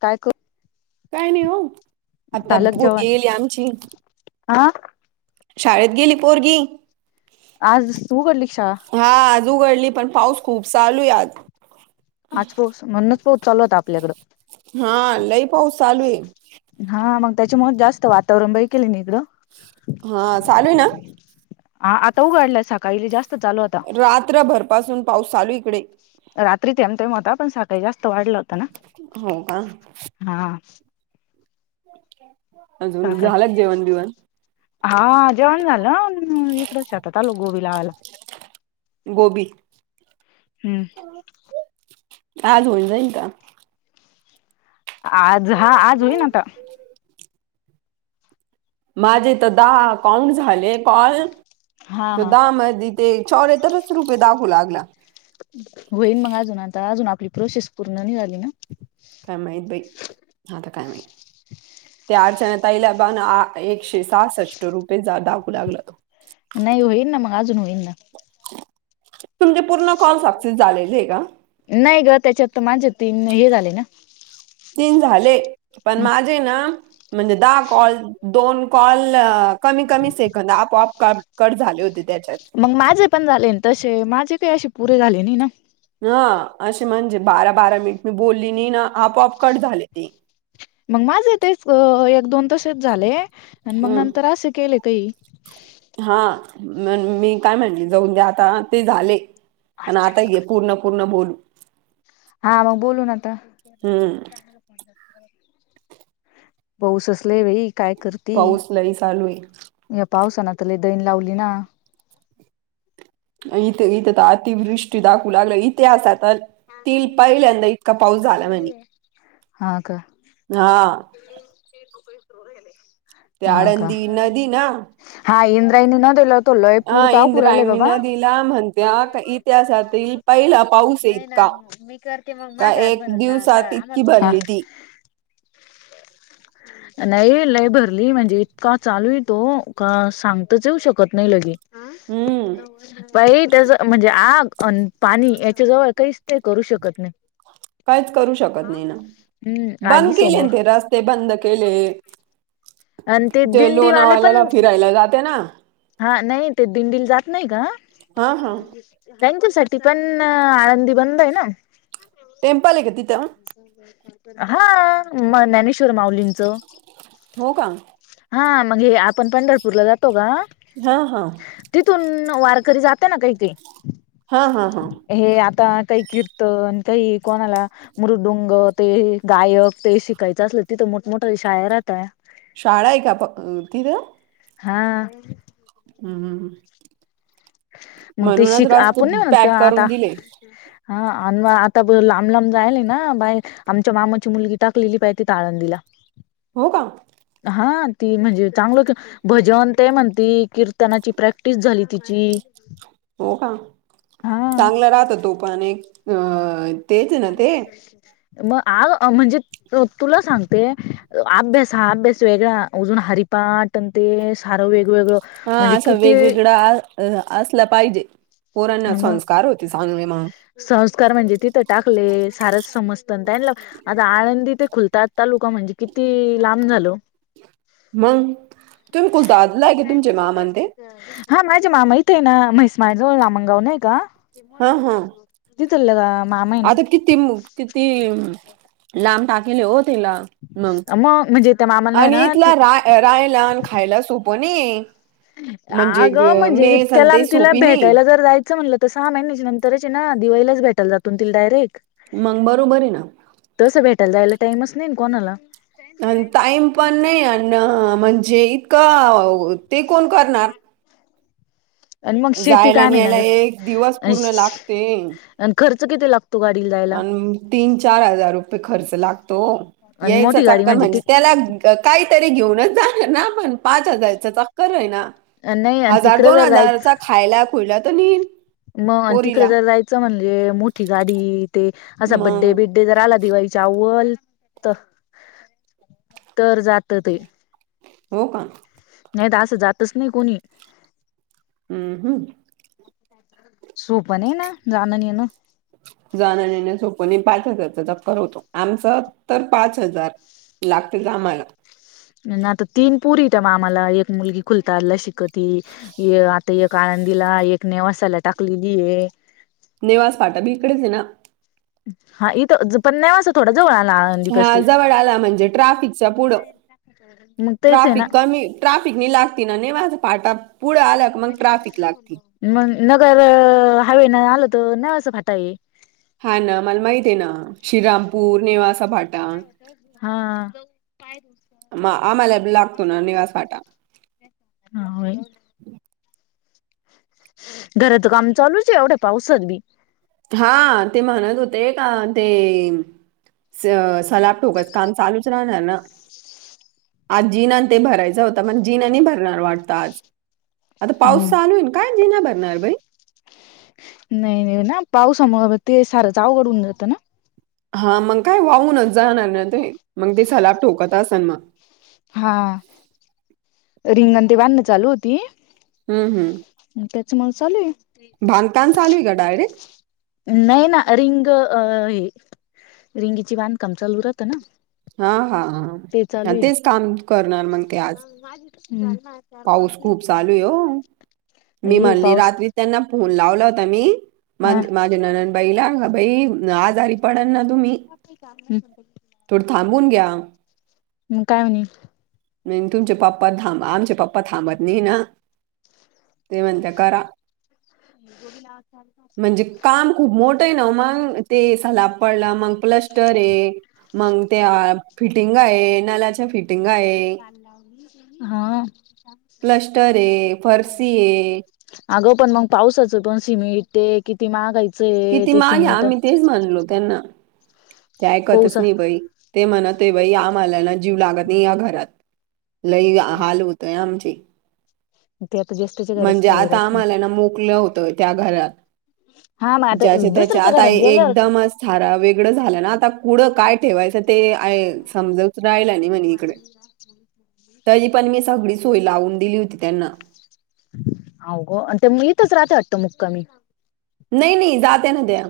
काय कर काय नाही हो आता बरी येईल आमची आा शाळेत गेली पोरगी आज तू करडली कक्षषा हा आज उघडली पण पाऊस खूप चालू आहे आज आज पो म्हणूनच पो चालू होता आपल्याकडं हा लई पाऊस चालू आहे. हा मग त्याच्या म जास्त वातावरण ब केले नि इकडं हा चालूय ना हा आता उघाडलाय सकाळीली जास्त चालू आता रात्रभरपासून पाऊस चालू इकडे रात्री तेम तेम होता पण साखळी जास्त वाढला होता ना हो का हा च्के सकाळी झालंच जेवण बिवण हा जेवण झालं एक रस हातात आलो गोबी लावायला गो हम्म आज होईन जाईन का आज हा आज होई ना आता माझेथ दहाकाॉंट झाले कॉल हा त हा दहा मध्ये ते चौर तरच रुपये दागू लागला होईन मग अजून आता अजून आपली प्रोसेस पूर्ण नाही झाली ना काय माहीत बाई हांता काय माही त्या अर्चना तईलाबाान एकशे सासष्ट रुपये दागू लागला तो नाही होईन ना मग अजून होईन ना तुमचे पूर्ण कॉल सक्सेस झालेले आहे का? नाही ग त्याच्यात त माझे तीन हे झाले ना. तीन झाले, पण माझे ना, म्हणजे दहा कॉल दोन कॉल कमी कमी सेकंद आपोआप क कट झाले होते त्याच्यात. मग माझे पण झाले तंशे माझे काही अशे पुरे झाले नाही ना. हं अशे म्हणजे बारा बारा मिनिट मी बोलली नाही ना आपोआप कट झाले ते. मग माझं तेच एक दोन तसेच झाले, आणि मग हम्म नंतर असे केले काही. हा म मी काय म्हणले जाऊन दे आता ते झाले. पण आता घे पूर्ण पूर्ण बोलू. हा म बोलून न आता. हम्म पाऊसच लई बई काय कर पाऊस लय चालूये. या पावसान त लई दईन लावली ना. इथे इथे तर अतिवृष्टी दाखवू लागल इतिहासात ती पहिल्यांदा इतका पाऊस झाला म्हने, हा का हा. [unintelligible] ते हा का आळंदी नदी ना. हा इंद्रायनी नदिला लय पुर तापु रायलाय बाबा. ला म्हणत्या का इतिहासातील पहिला पाऊस आहे नाही ना इतका मी करते मग का माझ्या हात एक भरन ना मला दिवसात इतकी आनंद होतो. हा. भरली ती [unintelligible] नाही लय भरली म्हणजे इतका चालूय तो का सांगताच येऊ शकत नाही लगे. हम्म बई त्याच म्हणजे आग अन पाणी या त्याच्या जवळ काहीच ते करू शकत नाही. काहीच करू शकत नाही ना, हम्म आगी बंद केले समोर ते रस्ते बंद केले. आणि ते दिंडीवाले लोणावळ्याला पण फिरायला जाते ना. हा नाही ते दिंडील जात नाही का? हा हा त्यांच्यासाठी पण आळंदी बंद आहे ना. टेम्पल हे का तिथं. हा मने आणि शूर माउलींचं. हो का. हा मग हे आपण पंढरपूरला जातो का? हा हा. तिथून वारकरी जाते ना काही काही. हा हा हा. हे आता काही किर्तन काही कोणाला मृदुंग ते गायक ते शिकायचं असल तिथं मोठमोठ्या शाळ राहतय. शाळा आहे का प तिथं. हा. हम्म, मग ते म्हणूनच शिक रास् तू आपण नाही म्हणत का पॅक आता करून दिले. हा आणि म आता लांब लांब जायल ना बाहेर. आमच्या मामाची मुलगी टाकलेली पाहय तिथं आळंदीला. हो का? हा ती म्हणजे चांगलं क भजन ते म्हणती कीर्तनाची प्रॅक्टिस झाली तिची. हो का, हा चांगलं राहत तो पण एक, अ तेच आहे ना ते म आ म्हणजे हो तुला सांगते, अभ्यास हा अभ्यास वेगळा अजून हरिपाटन ते सारं वेगवेगळं, हा म्हणजे असं किती वेगवेगळा आ असलं पाहिजे, पोरांना मग संस्कार होते चांगले म. संस्कार म्हणजे तिथं टाकले सारच समजतन त्यांनल. आता आळंदी ते खुलतात तालुका म्हणजे किती लांब झाल ओ मंग तुम्ही कूजलात लाय के तुमचे मामनं ते हा माझे मामा इथं य ना म्हैस मार्ट ला जवळ आमंगावं नय का हा हा तिथलं का आता किती म किती अं लांब टाकले ओ तिला मंग मग म्हणजे त्या मामाला आहे आणि ना ती इथला राय रायला आणि खायला सोपं नये. अगं म्हणजे इतक्या लांब तिला सोपी नाही भेटायला जर जाय चा म्हटलं त सहा महिन्याच्या नंतरच हे ना दिवाळीलाचं भेटाल जातो ना तिला डायरेक्ट. मंग बरोबर ये ना तसं भेटायला जायला टाईमच नाई ना कोणाला. अनं टाईम पण नय अनं म्हणजे इतकं अ ते कोण करणार आणि मग शेती जायला कायम आणि ये ना यायला ग एक दिवस पूर्ण अस्स लागते आणि खर्च किती लाग अनं तीन चार हजार रुपये खर्च लागतो आणि यायचा मोठी गाडी चाक्कर ती म्हणजे त्याला अ काहीतरी घेऊनच जाणार ना आपण पाच हजारच चक्कर हाय ना नाही आणि हजार तिकडे दोन जर हजारचा खायला खुईला तर न्हेईन म आणि तिकड जर जायचं म्हणजे मोठी गाडी ते असा बड्डे मग बिड् ड्डे जर आला दिवाळीच्या अव्वल त तर जात ते हो का नाय त असं जातच नाय कोणी अ हूं [unintelligible] सोप नय जाण नि येन जाण न येणं सोप नाय पाच हजारचा चक्कर होतो आमचा तर पाच हजार लागतेत आम्हाला ना त तीन पोरी ये त्या मामाला एक मुलगी खुलतालला शिकती. ये आता एक आळंदीला एक नेवासाला टाकलेली ये. नेवास फाटा बी इकडच ये ना. हा इथं ज पण नेवासा थोडा जवळ आला आळंदी हा पाशी जवळ आला म्हणजे ट्राफिकचा पुढं मग तेच आहे ना ट्राफिक कमी ट्राफिक नि लागती ना नेवासा फाटा पुढ आला की मग ट्राफिक लागती. मंग नगर हायवे न आल त नेवासा फाटा ये. हा न मला माहित ये ना श्रीरामपूर नेवास सा फाटा हा मा आम्हाला लागतो ना निवास फाटा. हा होय. घराचं काम चालूच ये एवढया पावसात बी हा ते म्हणत होते का ते स सलाब ठोकाच काम चालू च राणार ना आज जिना नं ते भरायचा होता मंग जिना नी भरणार वाटतं आज आता पाऊस हम्म. चालू ये ना काय जिना भरणार बाई नई नई ना पाऊसा मुग ते सारचं अवघड होऊन जातं ना. हा मंग काय वाहूनच जाणार ना ते मंग ते सलाब ठोकत आसनं म हा रिंग आणि ते बांधण चालू होती हूं हूं त्यांच मंग चालू ये. बांधकाम चालू ये का डायरेक्ट नाही ना रिंग अ हे रिंगीची बांधकाम चालू राहत ना हा हा हा हा तेच काम करणार मंग हा माझी तशीच हूं झाली माझी चार खूप पाच चालू आहे हो. [unintelligible] मी म्हणली रात्री त्यांना फोन लावला होता मी मा हा माझ्या ननद बाईला बाई आजारी पडल ना तुम्ही का? ोड थांबून घ्या आ मग काय म्हणे. नाही तुमचे पप्पा थां आम पप्पा थांबत नाही ना. ते म्हणते करा. गोदी लाववा. म्हणजे काम खूप मोठं आहे ना मग ते सलाब पडला मग प्लस्टर आहे. मग ते फिटिंग आहे नलाच्या फिटिंग आहे. हा. क्लस्टर आहे फरशी आहे. अगं पण मग पावसाचं पण सिमेंट. ते किती मागायचं आहे किती ते मागे सिमिंट. आम्ही तेच म्हणलो त्यांना. ते ऐकतच नाही बाई ते म्हणतय बाई आम्हालाला जीव लागत नाही या घरात. लय हाल उतो आमची. ते आता ज्येष्ठाच्या घरात म्हणजे सवय आता राहते आम्हाला ना मोकलं होतं त्या घरात हा मग आता ज्याचे त्याचे दुसऱ्याच्या आता घरात गेल्यावर एकदमच ारा वेगळं झालं ना आता कुडं काय ठेवायचं ते. समजवच राहिला नाही म्हणे इकडे तरी पण मी [unintelligible] सगळी सोय लावून दिली होती त्यांना हो ग आणि येतच रात्री हटतो मुक्कामी. नाही नाही जात्या ना त्या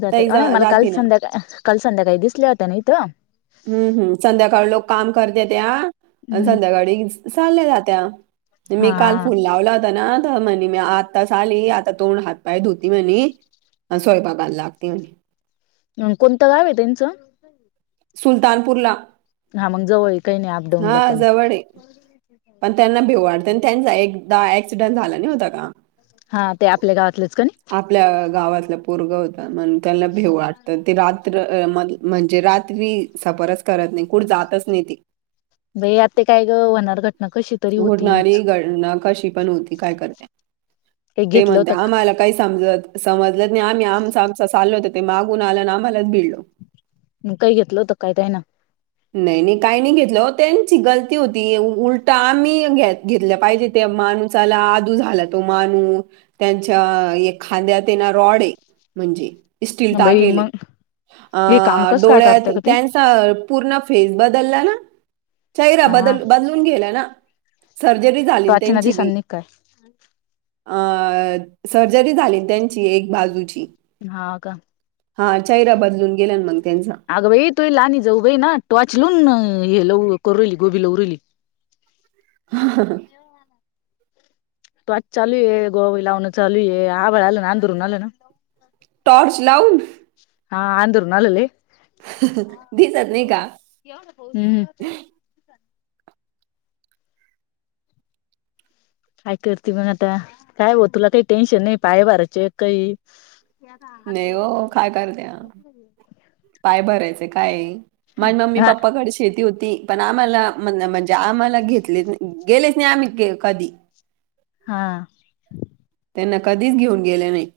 जात ताई आणि जा मला काल जाती ना. संध्याका काल संध्याकाळी दिसल्या होत्याना इथं. हम्म हम् संध्याकाळी लोक काम करते त्या हम्म संध्याकाळी चालल्या जात्या. मी काल फोन हा लावला होता ना. म्हणे मी आताच आली आता तोंड हात पाय धुती म्हणे स्वयंपाकयला लागते म्हणे. कोणतं काव आहे त्यांचं. ह [inaudible] सुलतानपूरला. हा मग जवळ काही नाही अपडाऊन ला हा पण. जवळ आहे. पण त्यांना भेऊडते आणि त्यांचा एकदा ऍक्सिडंट झाला नाही होता का. हा ते आपल्या गावातलेच का नाही. आपल्या गावातला पोरगं होता म्हण त्यांना भेऊ वाटतं ते रात्र म्हणजे रात्री सफरच करत नाही कुठ जातच नाही ते बई आता काय ग होणार घटना कशी तरी होतीच होडणारी गणना कशी पण होती काय करते काही ते घेतलं म्हणते होतं का आम्हाला. काही समजत समजलत नाही आम्ही आमचा आम चाल होत ते मागून आला ना आम्हालाच भिडलो. काही घेतलं होत काहीत आहे ना. नाही नाही काही नाही घेतलं हो त्यांची गलती होती उलट आम्ही घ घेतल्या पाहिजे. त्या माणूसाला आदू झाला तो मानू. त्यांच्या एक खांद्या त्यांना रॉड आहे म्हणजे. स्टीलताा बाई केले मग अ हे काम कस काय करत डोळ्यात का ते त्यांचा फेस बदलला चेहरा हा बदलून गेला ना. सर्जरी झाली वाचना त्यांची बी दिसांनी काय अ सर्जरी झाली त्यांची एक बाजूची. हा का हा हिरा बदलून गेल्यान मग त्यांचा.. अगं बाई तोही लाणी जाऊ बाई ना टॉर्च लुून हे लव करली गोबी लवली. [unintelligible] तो आज चालू ये गोवाई लावं चालू ये आवड आलं ना अंदरून आलं ना. टॉर्च लाऊण. हा. आंधरून आलेलंय. दिसत नाही का? [inaudible] काय करते मग आता? काय बाई तुला काही टेन्शन नाही. पाय भरायचे काही. ते आता हात नाही भरेल हो आहे. काय करत्या मला कुठेे- पाय भरायचं काय? माझी मम्मी हा पप्पाकडे शेती होती. पण आम्हाला म्हणजे आम्हाला घेतले नाही. गेलोच नाही आम्ही कधी. हा. ते न कधीच घेऊन गेले नाही.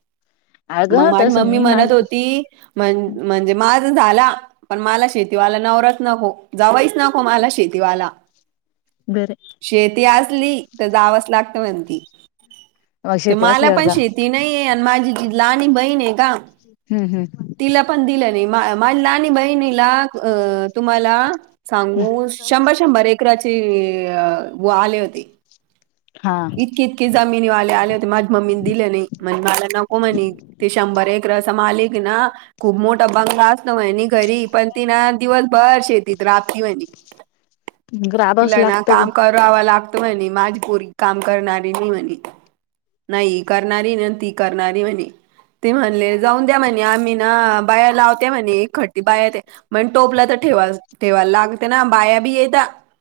मग अगं माझी तसं मम्मी मी माझ म्हणत होती- म्हण म्हणजे माझ झाला- पण मला शेतीवाला नवराच नको. जावईच नको मला शेतीवाला. बर. शेती असली तर जावच लागतं म्हणती. मग तर शेती मला असल्यावर पण जा शेती नाहीए. आणि माझी ती लहाणी बहीण आहे ना? [unintelligible] तिला पण दिलं नाही. माझ माझ्या लहाणी बहिणीला, अ तुम्हाला- सांगू. शंभर शंभर एकराची व हे आले होते. हा. की इतकी जमिनीवाले आले होते. माझ्या मम्मीने दिले नाही. म्हणे मला नको म्हणे ही. तो शंभर एकराचा मालिक ना? खूप मोठा बंगला असत म्हणी घरी. पण ती ना दिवस भर शेतीत राबती म्हणी. राबावच तिलाए ना लागतं ग काम करावा लागत म्हणे माझी पोरी- काम करणारी नाही म्हणे. नाही करणारी नाही ती करणारी म्हणे. ते म्हणले जाऊन द्या म्हणे आम्ही ना बाया लावते म्हणे. खट- बाया ते मग टोपला तर ठेवा ठेवायला लागते ना? बाया बी येत-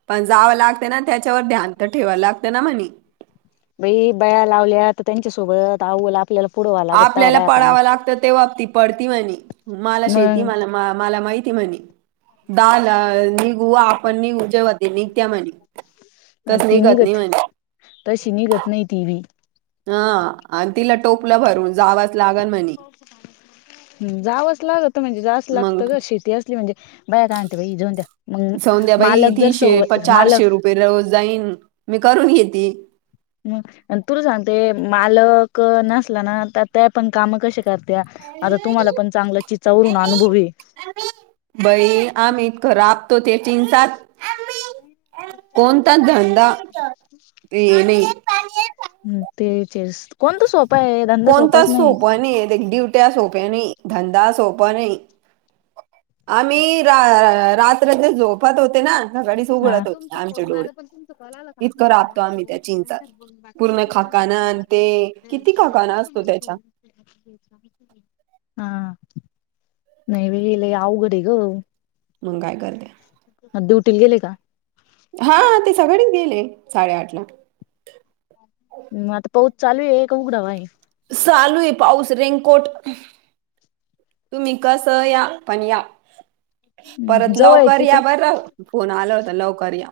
पण जावं लागते ना? त्याच्यावर ध्यान तर ठेवायला लागते ना म्हणे. बाई बाया लावल्या त त्यांच्यासोबत आऊ ला- [unintelligible] आपल्याला पळावं लागतं तेव्हा ती- पळती म्हणे. मला शेती मग म मला माहितीए म्हणे. दहाला- [unintelligible] आपण निघू तेव्हा त्यानिघता म्हणे. अ तस ति नाही निघत. म्हणे तशी निघत नाही ती बी. हा. आणि तिला टोपलं भरून जावच लागल म्हणे. हम्म. जावंच लागत म्हणजे? जावच लागत मग ग! शेती- म्हणजे बाया काय म्हणता बाई जाऊ द्या. मग सौंद्याबाई मालक जर तीनशे प स मालक- [unintelligible] जाईन मी करून घेते. ह. तुला सांगते मालक नसला ना? तर तेव्हा पण काम कसे करत- त्या? आता तुम्हाला पण चांगलं चिचावरून अनुभव येईल. बाई! आम्ही इतकं राबतो ते चिंचात- कोणताच धंदा [unintelligible] हे नाही हम् तेच ए. कोणता सोपा आहे? धंदा सोपाच कोणताच नाही. [unintelligible] [unintelligible] नाही. धंदा सोपा नाही. आम्ही रा रात्र झोपात होते ना? सकाळीच उघडत होते तुमचा आमचे फोन, डोळे मला पण तुमचा कॉल आला होता ना? इतकं कट झाला राबतो आम्ही त्या चिंचात [unintelligible] पूर्ण खकाणा न ते? किती खकाणा असतो त्याचा? [unintelligible] हा. नाई बाई लई अवघडये ग! मंग काय करत्या? द्युटीील गेले का? हा ते सगळेच गेले साडेआठ ला हम आता पाऊस चालू आहे का उघडा बा. चालू आहे पाऊस रेनकोट तुम्ही कसं या पण या. आहे परत जवळ आहे लवकर या तिथं बरं फोन आल होता लवकर या.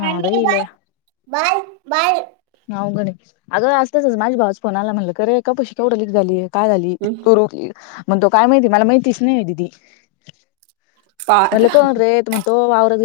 ह देले. Bye bye. ह गणे अगं असताच माझी भाऊच फोन आला म्हटलं अ रे एका पैशी का उडलीत झााली आहे. का झाली हं, तू रोखली मग तो काय माहिती मला माहितीच नाही दिदी पहा आता मल कोन रे म्ह तो